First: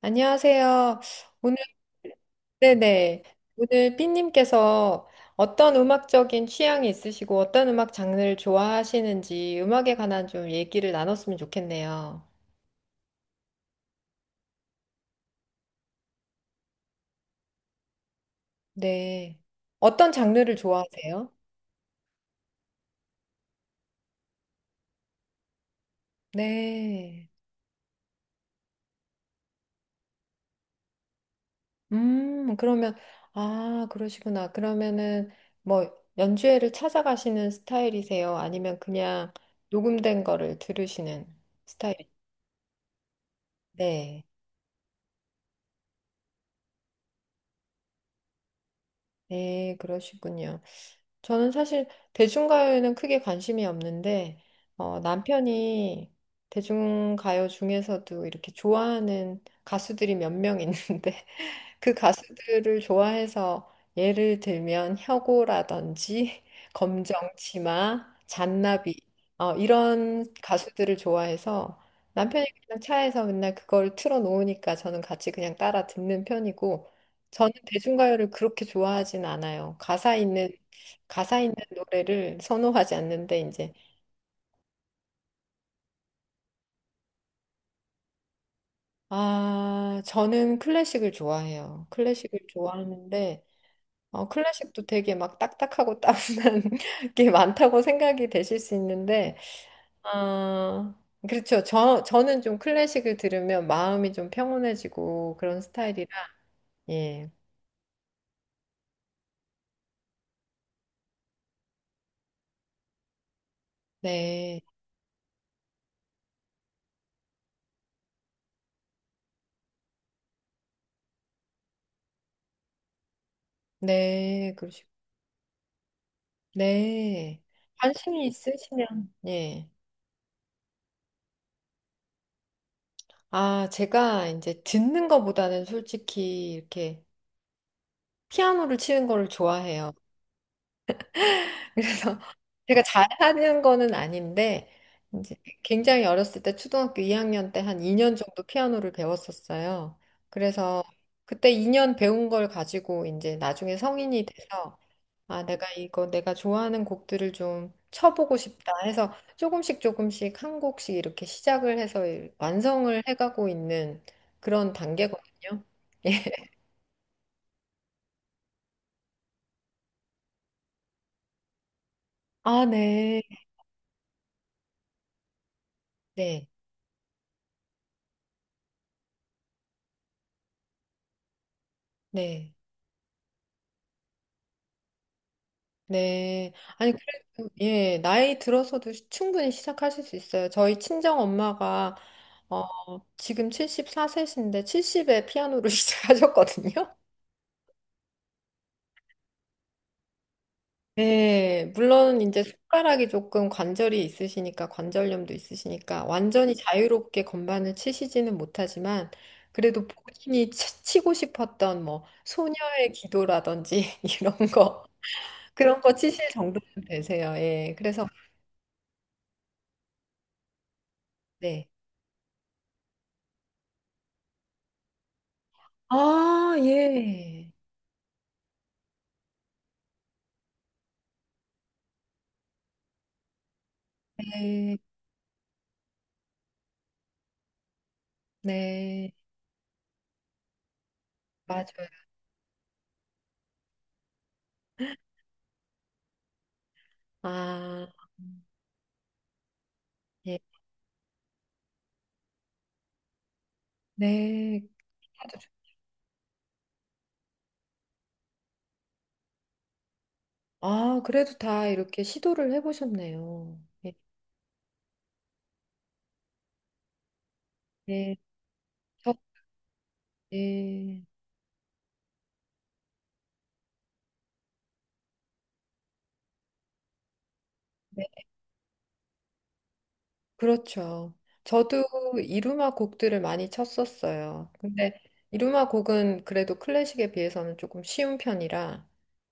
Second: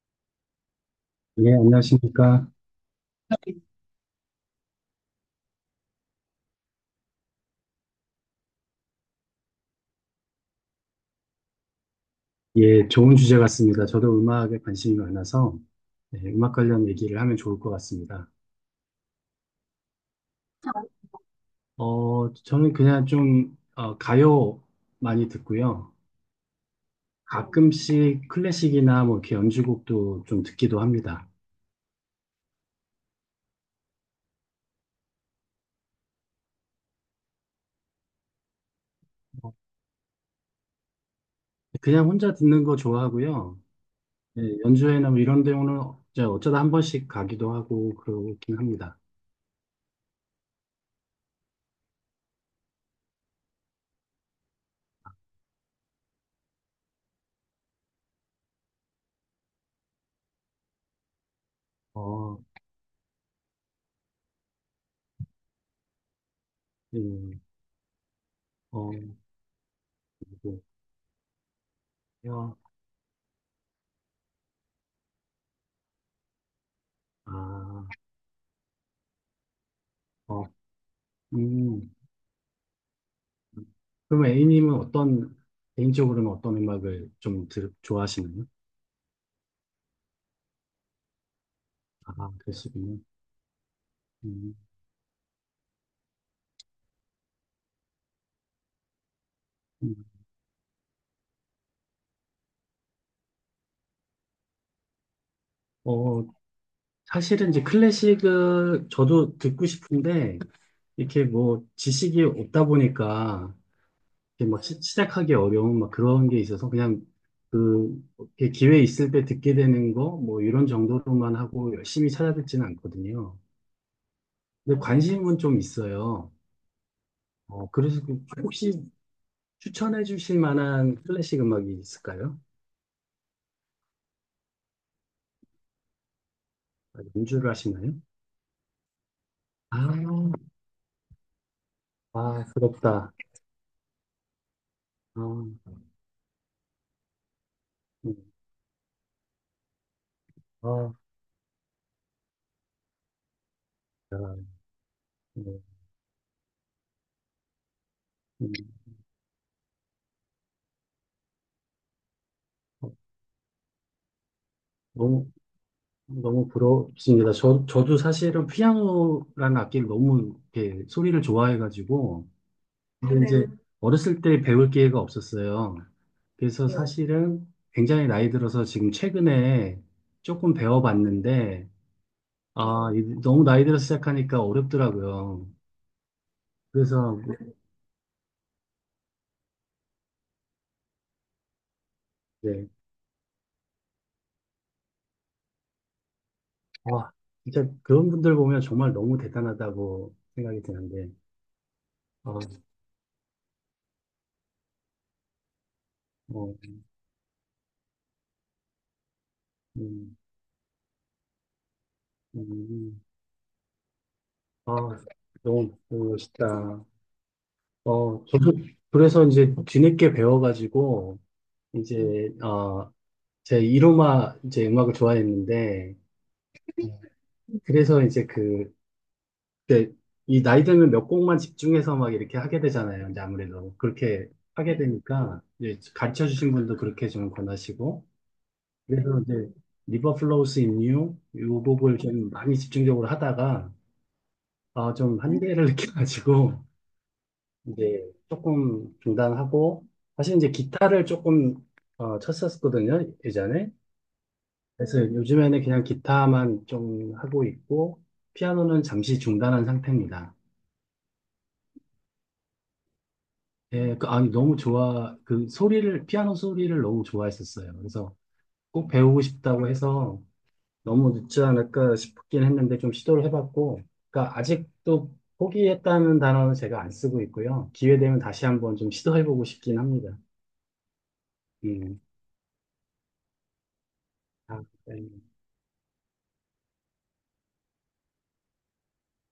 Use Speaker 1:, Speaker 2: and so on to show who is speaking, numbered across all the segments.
Speaker 1: 안녕하세요.
Speaker 2: 네,
Speaker 1: 오늘,
Speaker 2: 안녕하십니까.
Speaker 1: 네네. 오늘 삐님께서 어떤 음악적인 취향이 있으시고 어떤 음악 장르를 좋아하시는지 음악에 관한 좀 얘기를 나눴으면 좋겠네요.
Speaker 2: 예, 좋은 주제 같습니다. 저도 음악에 관심이 많아서 네, 음악 관련 얘기를 하면 좋을 것 같습니다.
Speaker 1: 네. 어떤 장르를 좋아하세요?
Speaker 2: 저는 그냥 좀 가요 많이 듣고요.
Speaker 1: 네.
Speaker 2: 가끔씩 클래식이나 뭐 이렇게 연주곡도 좀 듣기도 합니다.
Speaker 1: 그러면, 아, 그러시구나. 그러면은 뭐 연주회를 찾아가시는 스타일이세요? 아니면 그냥 녹음된 거를 들으시는 스타일?
Speaker 2: 그냥 혼자 듣는 거 좋아하고요.
Speaker 1: 네.
Speaker 2: 예, 연주회나 뭐 이런 데는 이제 어쩌다 한 번씩 가기도 하고 그러긴 합니다.
Speaker 1: 네, 그러시군요. 저는 사실 대중가요에는 크게 관심이 없는데, 남편이 대중가요 중에서도 이렇게 좋아하는 가수들이 몇 명 있는데, 그
Speaker 2: 어,
Speaker 1: 가수들을 좋아해서 예를 들면 혁오라든지
Speaker 2: 예,
Speaker 1: 검정치마,
Speaker 2: 어,
Speaker 1: 잔나비 이런 가수들을 좋아해서 남편이
Speaker 2: 뭐,
Speaker 1: 그냥 차에서 맨날 그걸 틀어놓으니까 저는 같이 그냥 따라 듣는 편이고 저는
Speaker 2: 아,
Speaker 1: 대중가요를 그렇게 좋아하진 않아요. 가사
Speaker 2: 어,
Speaker 1: 있는 가사 있는
Speaker 2: 음.
Speaker 1: 노래를 선호하지 않는데 이제
Speaker 2: 그럼 A님은 어떤, 개인적으로는 어떤 음악을 좀 좋아하시나요?
Speaker 1: 아 저는 클래식을 좋아해요.
Speaker 2: 아,
Speaker 1: 클래식을
Speaker 2: 그러시군요.
Speaker 1: 좋아하는데
Speaker 2: 음,
Speaker 1: 클래식도 되게 막 딱딱하고 따분한 게 많다고 생각이 되실 수 있는데,
Speaker 2: 음.
Speaker 1: 아, 그렇죠. 저는 좀 클래식을 들으면 마음이 좀 평온해지고 그런 스타일이라,
Speaker 2: 어,
Speaker 1: 예.
Speaker 2: 사실은 이제 클래식을 저도 듣고 싶은데, 이렇게 뭐 지식이 없다 보니까, 이렇게
Speaker 1: 네,
Speaker 2: 막 시작하기 어려운 막 그런 게 있어서 그냥 그, 이렇게 기회 있을 때 듣게 되는 거, 뭐 이런 정도로만 하고 열심히 찾아듣지는 않거든요.
Speaker 1: 네,
Speaker 2: 근데
Speaker 1: 그러시고,
Speaker 2: 관심은 좀 있어요.
Speaker 1: 네.
Speaker 2: 그래서
Speaker 1: 관심이
Speaker 2: 혹시
Speaker 1: 있으시면, 예.
Speaker 2: 추천해 주실 만한 클래식 음악이 있을까요?
Speaker 1: 아, 제가 이제 듣는 것보다는 솔직히
Speaker 2: 아,
Speaker 1: 이렇게
Speaker 2: 연주를 하시나요?
Speaker 1: 피아노를 치는 거를
Speaker 2: 아,
Speaker 1: 좋아해요. 그래서
Speaker 2: 아,
Speaker 1: 제가
Speaker 2: 부럽다.
Speaker 1: 잘하는 거는 아닌데
Speaker 2: 아,
Speaker 1: 이제 굉장히 어렸을 때 초등학교 2학년 때 한
Speaker 2: 음,
Speaker 1: 2년 정도 피아노를 배웠었어요. 그래서
Speaker 2: 아,
Speaker 1: 그때 2년 배운 걸 가지고 이제 나중에 성인이
Speaker 2: 야,
Speaker 1: 돼서 아,
Speaker 2: 네,
Speaker 1: 내가 이거 내가 좋아하는 곡들을 좀 쳐보고
Speaker 2: 음,
Speaker 1: 싶다 해서 조금씩 조금씩 한 곡씩 이렇게 시작을 해서
Speaker 2: 어,
Speaker 1: 완성을 해가고 있는 그런
Speaker 2: 너무,
Speaker 1: 단계거든요.
Speaker 2: 너무 부럽습니다. 저도 사실은 피아노라는 악기를 너무 이렇게 소리를 좋아해가지고,
Speaker 1: 아,
Speaker 2: 근데
Speaker 1: 네.
Speaker 2: 네. 이제 네. 어렸을 때 배울 기회가 없었어요.
Speaker 1: 네.
Speaker 2: 그래서 네. 사실은 굉장히 나이 들어서 지금 최근에 조금 배워봤는데,
Speaker 1: 네.
Speaker 2: 아, 네. 너무 나이 들어서 시작하니까 어렵더라고요.
Speaker 1: 네. 아니,
Speaker 2: 그래서
Speaker 1: 그래도, 예, 나이 들어서도 충분히 시작하실 수 있어요. 저희 친정 엄마가, 어,
Speaker 2: 네.
Speaker 1: 지금 74세신데 70에 피아노를 시작하셨거든요.
Speaker 2: 아, 진짜 그런 분들 보면 정말 너무 대단하다고 생각이 드는데,
Speaker 1: 네, 물론 이제
Speaker 2: 아,
Speaker 1: 손가락이 조금 관절이 있으시니까, 관절염도 있으시니까, 완전히
Speaker 2: 어,
Speaker 1: 자유롭게 건반을 치시지는 못하지만, 그래도
Speaker 2: 음,
Speaker 1: 본인이 치고 싶었던 뭐,
Speaker 2: 음,
Speaker 1: 소녀의
Speaker 2: 음.
Speaker 1: 기도라든지, 이런
Speaker 2: 아,
Speaker 1: 거,
Speaker 2: 너무
Speaker 1: 그런 거 치실 정도는
Speaker 2: 멋있다.
Speaker 1: 되세요. 예, 그래서,
Speaker 2: 저도 그래서 이제 뒤늦게 배워가지고,
Speaker 1: 네.
Speaker 2: 이제, 제 이로마 이제 음악을 좋아했는데,
Speaker 1: 아, 예.
Speaker 2: 그래서 이제 그때 이 나이 들면 몇 곡만 집중해서 막 이렇게 하게 되잖아요. 이제 아무래도 그렇게
Speaker 1: 네,
Speaker 2: 하게 되니까, 이제 가르쳐 주신 분도 그렇게 좀 권하시고,
Speaker 1: 네,
Speaker 2: 그래서 이제 리버 플로우스 인유요
Speaker 1: 맞아요.
Speaker 2: 곡을 좀 많이 집중적으로 하다가 아, 좀 한계를 느껴가지고
Speaker 1: 아,
Speaker 2: 이제 조금 중단하고 사실
Speaker 1: 예,
Speaker 2: 이제 기타를 조금 쳤었거든요 예전에.
Speaker 1: 네.
Speaker 2: 그래서
Speaker 1: 아주 좋-
Speaker 2: 요즘에는 그냥 기타만 좀 하고 있고 피아노는 잠시 중단한 상태입니다.
Speaker 1: 아, 그래도 다 이렇게 시도를 해보셨네요. 예,
Speaker 2: 예, 그, 아니 너무 좋아 그 소리를 피아노 소리를 너무 좋아했었어요. 그래서
Speaker 1: 예,
Speaker 2: 꼭
Speaker 1: 저,
Speaker 2: 배우고 싶다고 해서
Speaker 1: 예,
Speaker 2: 너무 늦지 않을까 싶긴 했는데 좀 시도를 해봤고, 그러니까 아직도 포기했다는 단어는 제가 안 쓰고 있고요. 기회
Speaker 1: 네,
Speaker 2: 되면 다시 한번 좀 시도해보고 싶긴 합니다.
Speaker 1: 그렇죠. 저도
Speaker 2: 음,
Speaker 1: 이루마 곡들을 많이 쳤었어요.
Speaker 2: 아, 예.
Speaker 1: 근데 이루마 곡은 그래도 클래식에 비해서는 조금 쉬운 편이라,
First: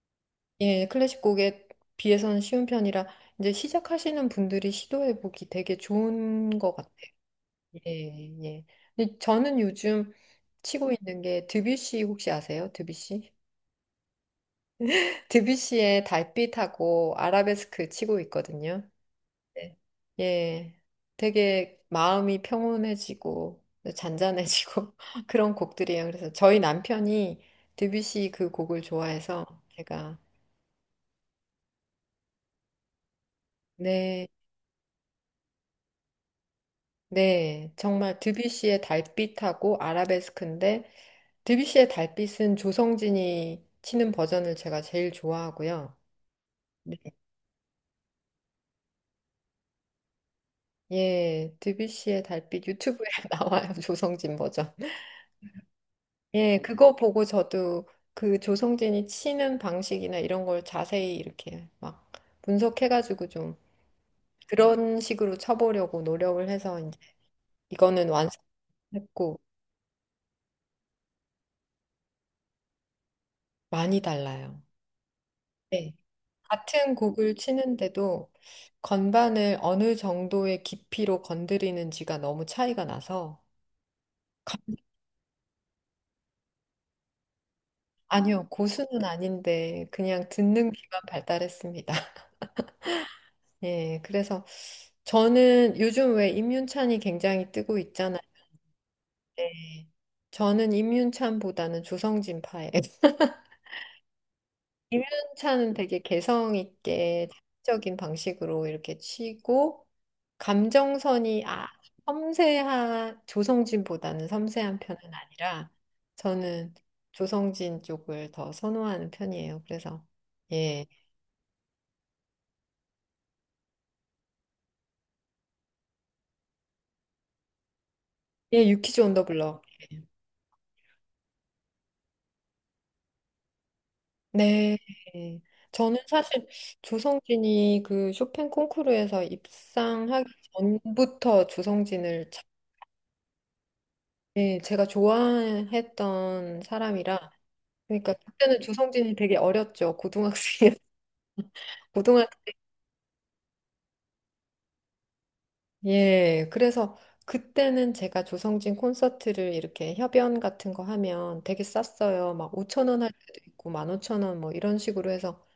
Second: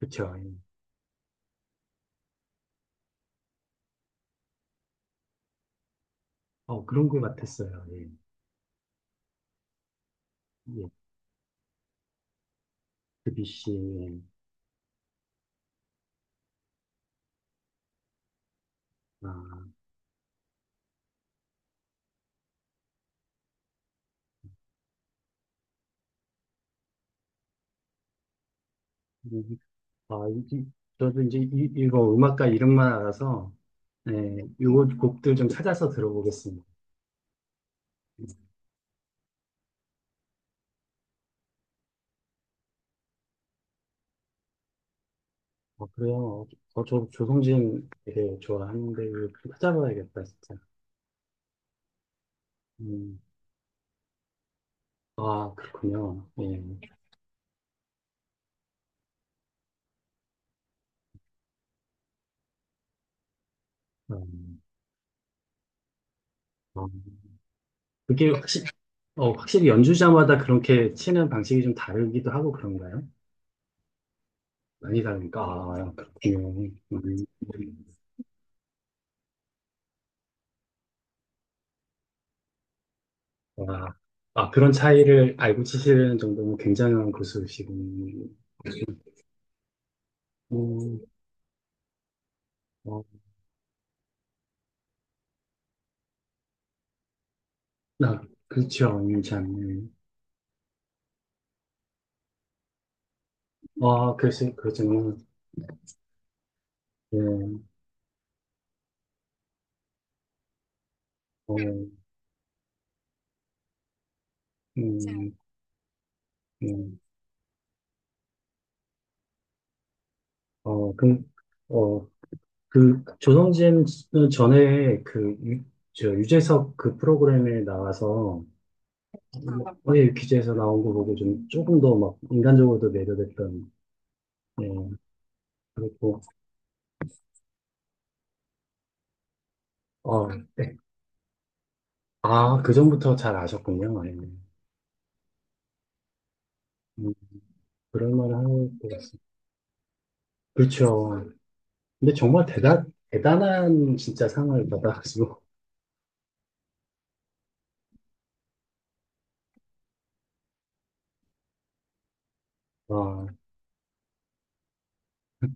Speaker 2: 그쵸. 예.
Speaker 1: 예, 클래식 곡에 비해서는 쉬운 편이라, 이제 시작하시는 분들이 시도해보기 되게 좋은 것
Speaker 2: 어, 그런
Speaker 1: 같아요.
Speaker 2: 것 같았어요. 예.
Speaker 1: 예, 예. 근데 저는 요즘
Speaker 2: 예.
Speaker 1: 치고 있는 게 드뷔시 혹시 아세요? 드뷔시?
Speaker 2: 그비씨.
Speaker 1: 드뷔시의 달빛하고 아라베스크 치고 있거든요.
Speaker 2: 아,
Speaker 1: 네. 예. 되게 마음이 평온해지고 잔잔해지고 그런 곡들이에요. 그래서 저희 남편이 드뷔시 그 곡을 좋아해서
Speaker 2: 이- 아,
Speaker 1: 제가
Speaker 2: 이 저도 이제 이거 음악가 이름만 알아서,
Speaker 1: 네,
Speaker 2: 예, 요거 곡들 좀 찾아서 들어보겠습니다.
Speaker 1: 네. 정말 드뷔시의 달빛하고 아라베스크인데 드뷔시의 달빛은 조성진이 치는 버전을 제가 제일
Speaker 2: 어,
Speaker 1: 좋아하고요.
Speaker 2: 그래요. 어,
Speaker 1: 네.
Speaker 2: 저 조성진 되게 좋아하는데, 이거 찾아봐야겠다, 진짜.
Speaker 1: 예, 드뷔시의 달빛 유튜브에
Speaker 2: 음.
Speaker 1: 나와요. 조성진 버전.
Speaker 2: 아, 그렇군요.
Speaker 1: 예,
Speaker 2: 예.
Speaker 1: 그거 보고 저도 그 조성진이 치는 방식이나 이런 걸 자세히 이렇게 막 분석해가지고 좀
Speaker 2: 음,
Speaker 1: 그런 식으로 쳐보려고 노력을 해서
Speaker 2: 어,
Speaker 1: 이제 이거는
Speaker 2: 그게 확실히,
Speaker 1: 완성했고
Speaker 2: 확실히 연주자마다 그렇게 치는 방식이 좀 다르기도 하고 그런가요?
Speaker 1: 많이 달라요.
Speaker 2: 많이 다르니까. 아,
Speaker 1: 네.
Speaker 2: 그렇군요.
Speaker 1: 같은 곡을 치는데도 건반을 어느 정도의 깊이로 건드리는지가 너무 차이가 나서
Speaker 2: 와. 아, 아, 그런 차이를 알고 치시는 정도면 굉장한 고수시군요.
Speaker 1: 아니요, 고수는 아닌데 그냥 듣는 귀만
Speaker 2: 음,
Speaker 1: 발달했습니다.
Speaker 2: 어,
Speaker 1: 예, 그래서 저는 요즘 왜 임윤찬이 굉장히 뜨고 있잖아요.
Speaker 2: 아, 그렇죠. 참.
Speaker 1: 네.
Speaker 2: 음.
Speaker 1: 저는 임윤찬보다는 조성진파예요.
Speaker 2: 아, 글쎄, 그렇죠.
Speaker 1: 임윤찬은 되게 개성 있게
Speaker 2: 예,
Speaker 1: 자극적인 방식으로 이렇게 치고 감정선이
Speaker 2: 어,
Speaker 1: 섬세한 조성진보다는 섬세한 편은
Speaker 2: 음,
Speaker 1: 아니라 저는
Speaker 2: 음,
Speaker 1: 조성진 쪽을 더 선호하는 편이에요. 그래서 예,
Speaker 2: 어, 그 조성진 전에 그 저 유재석 그 프로그램에 나와서
Speaker 1: 예, 유키즈 온더 블럭
Speaker 2: 어예 기자에서 나온 거 보고 좀 조금 더 막 인간적으로도 매료됐던 예
Speaker 1: 네. 저는
Speaker 2: 그렇고
Speaker 1: 사실 조성진이 그 쇼팽 콩쿠르에서 입상하기 전부터
Speaker 2: 어아그 전부터 잘 아셨군요. 예.
Speaker 1: 네, 제가 좋아했던
Speaker 2: 음,
Speaker 1: 사람이라
Speaker 2: 그럴
Speaker 1: 그러니까
Speaker 2: 만한
Speaker 1: 그때는
Speaker 2: 것
Speaker 1: 조성진이
Speaker 2: 같습니다
Speaker 1: 되게 어렸죠. 고등학생이
Speaker 2: 그렇죠. 근데
Speaker 1: 고등학교
Speaker 2: 정말 대단한 진짜 상을 받아가지고
Speaker 1: 예. 그래서 그때는 제가 조성진 콘서트를 이렇게 협연 같은 거 하면 되게 쌌어요. 막 5천 원 할 때도 있고 15,000원 뭐 이런 식으로 해서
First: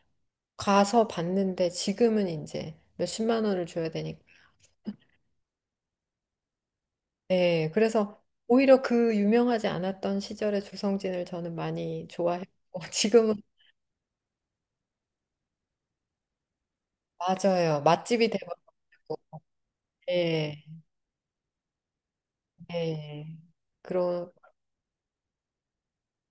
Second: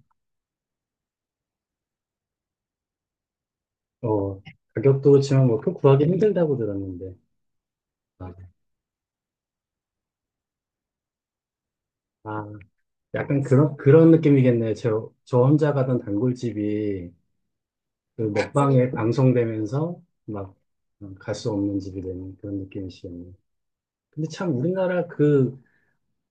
Speaker 1: 가서 봤는데 지금은 이제 몇십만 원을 줘야 되니까
Speaker 2: 아어 가격도 그렇지만 뭐그 구하기 힘들다고 들었는데
Speaker 1: 네, 그래서
Speaker 2: 아,
Speaker 1: 오히려 그 유명하지 않았던 시절의 조성진을 저는 많이
Speaker 2: 아
Speaker 1: 좋아했고 지금은
Speaker 2: 약간 그런 느낌이겠네요. 저 혼자 가던 단골집이
Speaker 1: 맞아요.
Speaker 2: 그
Speaker 1: 맛집이 돼버리고.
Speaker 2: 먹방에 방송되면서 막
Speaker 1: 예.
Speaker 2: 갈 수 없는 집이 되는 그런
Speaker 1: 예.
Speaker 2: 느낌이시겠네요. 근데
Speaker 1: 그런
Speaker 2: 참 우리나라 그,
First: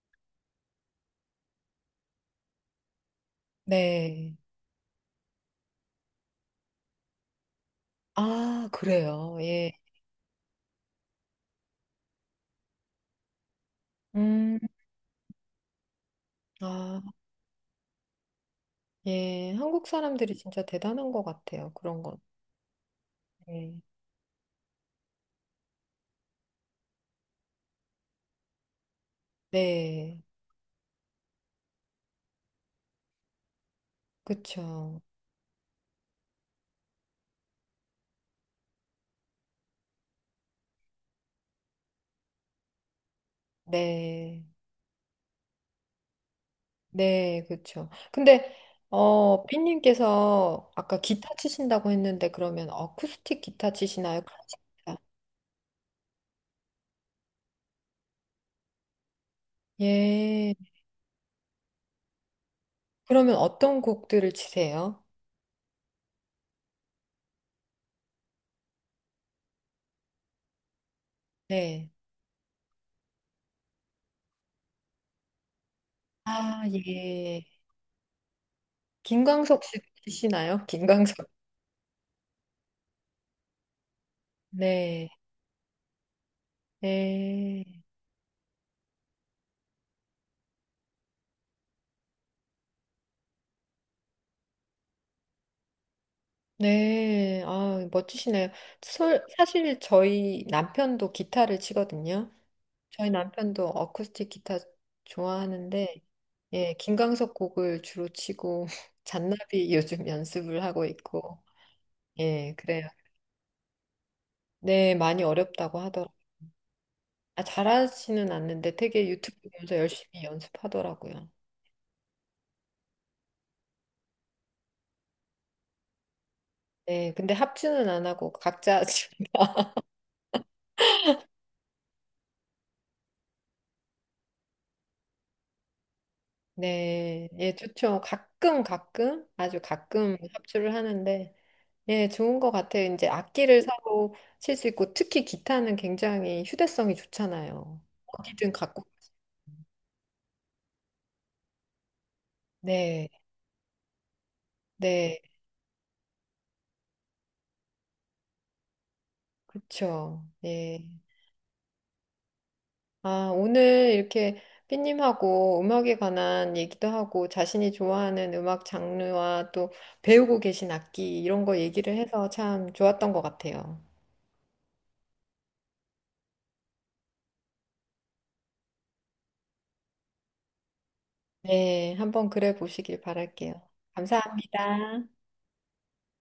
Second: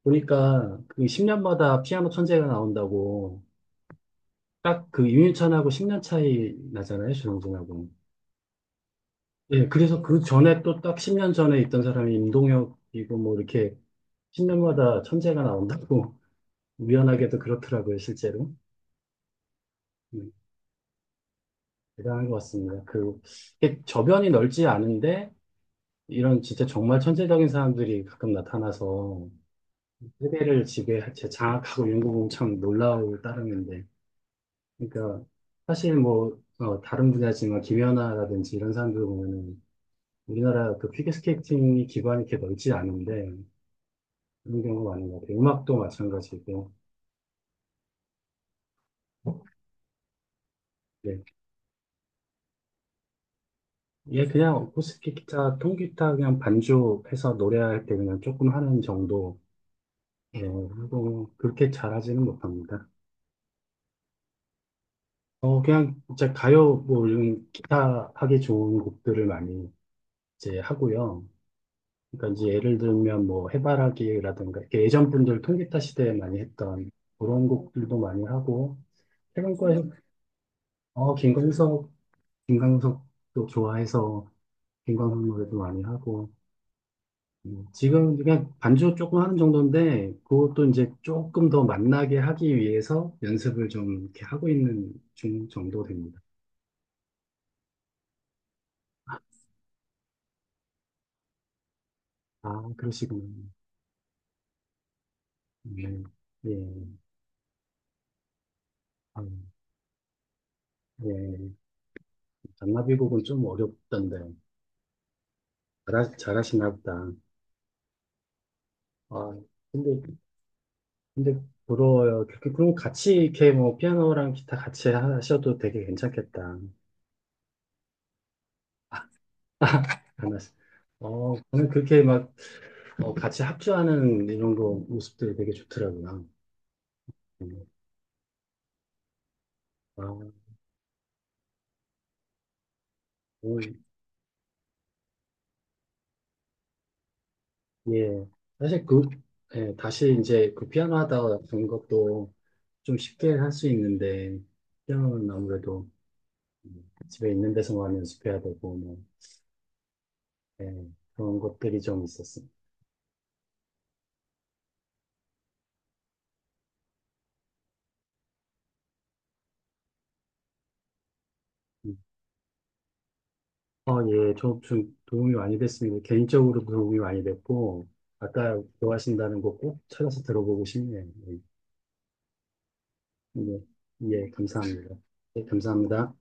Speaker 2: 보니까 그 10년마다 피아노 천재가 나온다고
Speaker 1: 네.
Speaker 2: 딱 그 윤유찬하고 10년 차이 나잖아요. 조영진하고.
Speaker 1: 아, 그래요.
Speaker 2: 예,
Speaker 1: 예.
Speaker 2: 그래서 그 전에 또 딱 10년 전에 있던 사람이 임동혁이고 뭐 이렇게
Speaker 1: 음.
Speaker 2: 10년마다 천재가 나온다고
Speaker 1: 아,
Speaker 2: 우연하게도 그렇더라고요, 실제로.
Speaker 1: 예. 한국
Speaker 2: 네.
Speaker 1: 사람들이 진짜 대단한 것 같아요. 그런 건.
Speaker 2: 대단한 것 같습니다. 그,
Speaker 1: 예.
Speaker 2: 이게 저변이 넓지 않은데, 이런 진짜 정말 천재적인 사람들이 가끔 나타나서
Speaker 1: 네.
Speaker 2: 세대를 지배, 제 장악하고 이런 거 보면 참 놀라울 따름인데.
Speaker 1: 그쵸.
Speaker 2: 그러니까, 사실 뭐, 다른 분야지만 김연아라든지 이런 사람들 보면은 우리나라 그 피겨스케이팅이 기반이 이렇게 넓지 않은데,
Speaker 1: 네.
Speaker 2: 그런 경우가 많은 것 같아요. 음악도 마찬가지고.
Speaker 1: 네, 그렇죠. 근데 삐님께서 아까
Speaker 2: 네.
Speaker 1: 기타 치신다고 했는데 그러면 어쿠스틱 기타 치시나요?
Speaker 2: 얘 그냥
Speaker 1: 클래식 기타?
Speaker 2: 어쿠스틱 기타, 통기타 그냥 반주해서 노래할 때 그냥 조금 하는 정도. 예,
Speaker 1: 예.
Speaker 2: 뭐, 그렇게 잘하지는 못합니다.
Speaker 1: 그러면 어떤 곡들을 치세요?
Speaker 2: 그냥 이제 가요, 뭐, 이런 기타 하기 좋은 곡들을 많이 이제 하고요.
Speaker 1: 네.
Speaker 2: 그러니까 이제 예를 들면 뭐, 해바라기라든가, 이렇게 예전 분들 통기타 시대에 많이
Speaker 1: 아,
Speaker 2: 했던
Speaker 1: 예.
Speaker 2: 그런 곡들도 많이 하고, 최근
Speaker 1: 김광석
Speaker 2: 거에,
Speaker 1: 씨 치시나요?
Speaker 2: 어,
Speaker 1: 김광석.
Speaker 2: 김광석, 김광석도 좋아해서
Speaker 1: 네.
Speaker 2: 김광석 노래도 많이 하고,
Speaker 1: 네.
Speaker 2: 지금 그냥 반주 조금 하는 정도인데, 그것도 이제 조금 더 만나게 하기 위해서 연습을 좀 이렇게 하고 있는 중 정도 됩니다.
Speaker 1: 네. 아, 멋지시네요. 사실 저희 남편도 기타를 치거든요.
Speaker 2: 아,
Speaker 1: 저희
Speaker 2: 그러시군요.
Speaker 1: 남편도 어쿠스틱 기타 좋아하는데,
Speaker 2: 네.
Speaker 1: 예,
Speaker 2: 예.
Speaker 1: 김광석 곡을 주로 치고,
Speaker 2: 아,
Speaker 1: 잔나비 요즘 연습을 하고 있고,
Speaker 2: 예.
Speaker 1: 예, 그래요.
Speaker 2: 잔나비곡은 좀 어렵던데.
Speaker 1: 네, 많이 어렵다고
Speaker 2: 잘하,
Speaker 1: 하더라고요.
Speaker 2: 잘하시나 보다.
Speaker 1: 아, 잘하지는 않는데 되게 유튜브
Speaker 2: 아,
Speaker 1: 보면서
Speaker 2: 근데,
Speaker 1: 열심히 연습하더라고요.
Speaker 2: 근데 부러워요. 그럼 같이 이렇게 뭐 피아노랑 기타 같이 하셔도 되게 괜찮겠다.
Speaker 1: 네, 근데 합주는 안 하고 각자 하니까.
Speaker 2: 하나씩. 저는 그렇게 막 같이 합주하는 이런 거 모습들이 되게 좋더라고요.
Speaker 1: 네, 예,
Speaker 2: 음.
Speaker 1: 좋죠. 가끔 가끔 아주
Speaker 2: 아,
Speaker 1: 가끔 합주를 하는데 예, 좋은 것 같아요. 이제 악기를 사고 칠 수 있고 특히 기타는 굉장히 휴대성이 좋잖아요.
Speaker 2: 예.
Speaker 1: 어디든 갖고.
Speaker 2: 사실 그, 예, 다시 이제 그 피아노 하다 된 것도 좀
Speaker 1: 네,
Speaker 2: 쉽게 할 수 있는데,
Speaker 1: 네,
Speaker 2: 피아노는 아무래도 집에 있는 데서만 연습해야 되고, 뭐,
Speaker 1: 그렇죠. 예.
Speaker 2: 예, 그런 것들이 좀 있었어요.
Speaker 1: 아, 오늘 이렇게 삐님하고 음악에 관한 얘기도 하고 자신이 좋아하는 음악 장르와 또 배우고 계신 악기 이런 거 얘기를
Speaker 2: 음.
Speaker 1: 해서 참 좋았던 것 같아요.
Speaker 2: 예, 저좀 도움이 많이 됐습니다. 개인적으로 도움이 많이 됐고, 아까 좋아하신다는 거 꼭 찾아서 들어보고 싶네요.
Speaker 1: 네, 한번 그래 보시길
Speaker 2: 예,
Speaker 1: 바랄게요.
Speaker 2: 예, 예, 감사합니다.
Speaker 1: 감사합니다.
Speaker 2: 예, 감사합니다.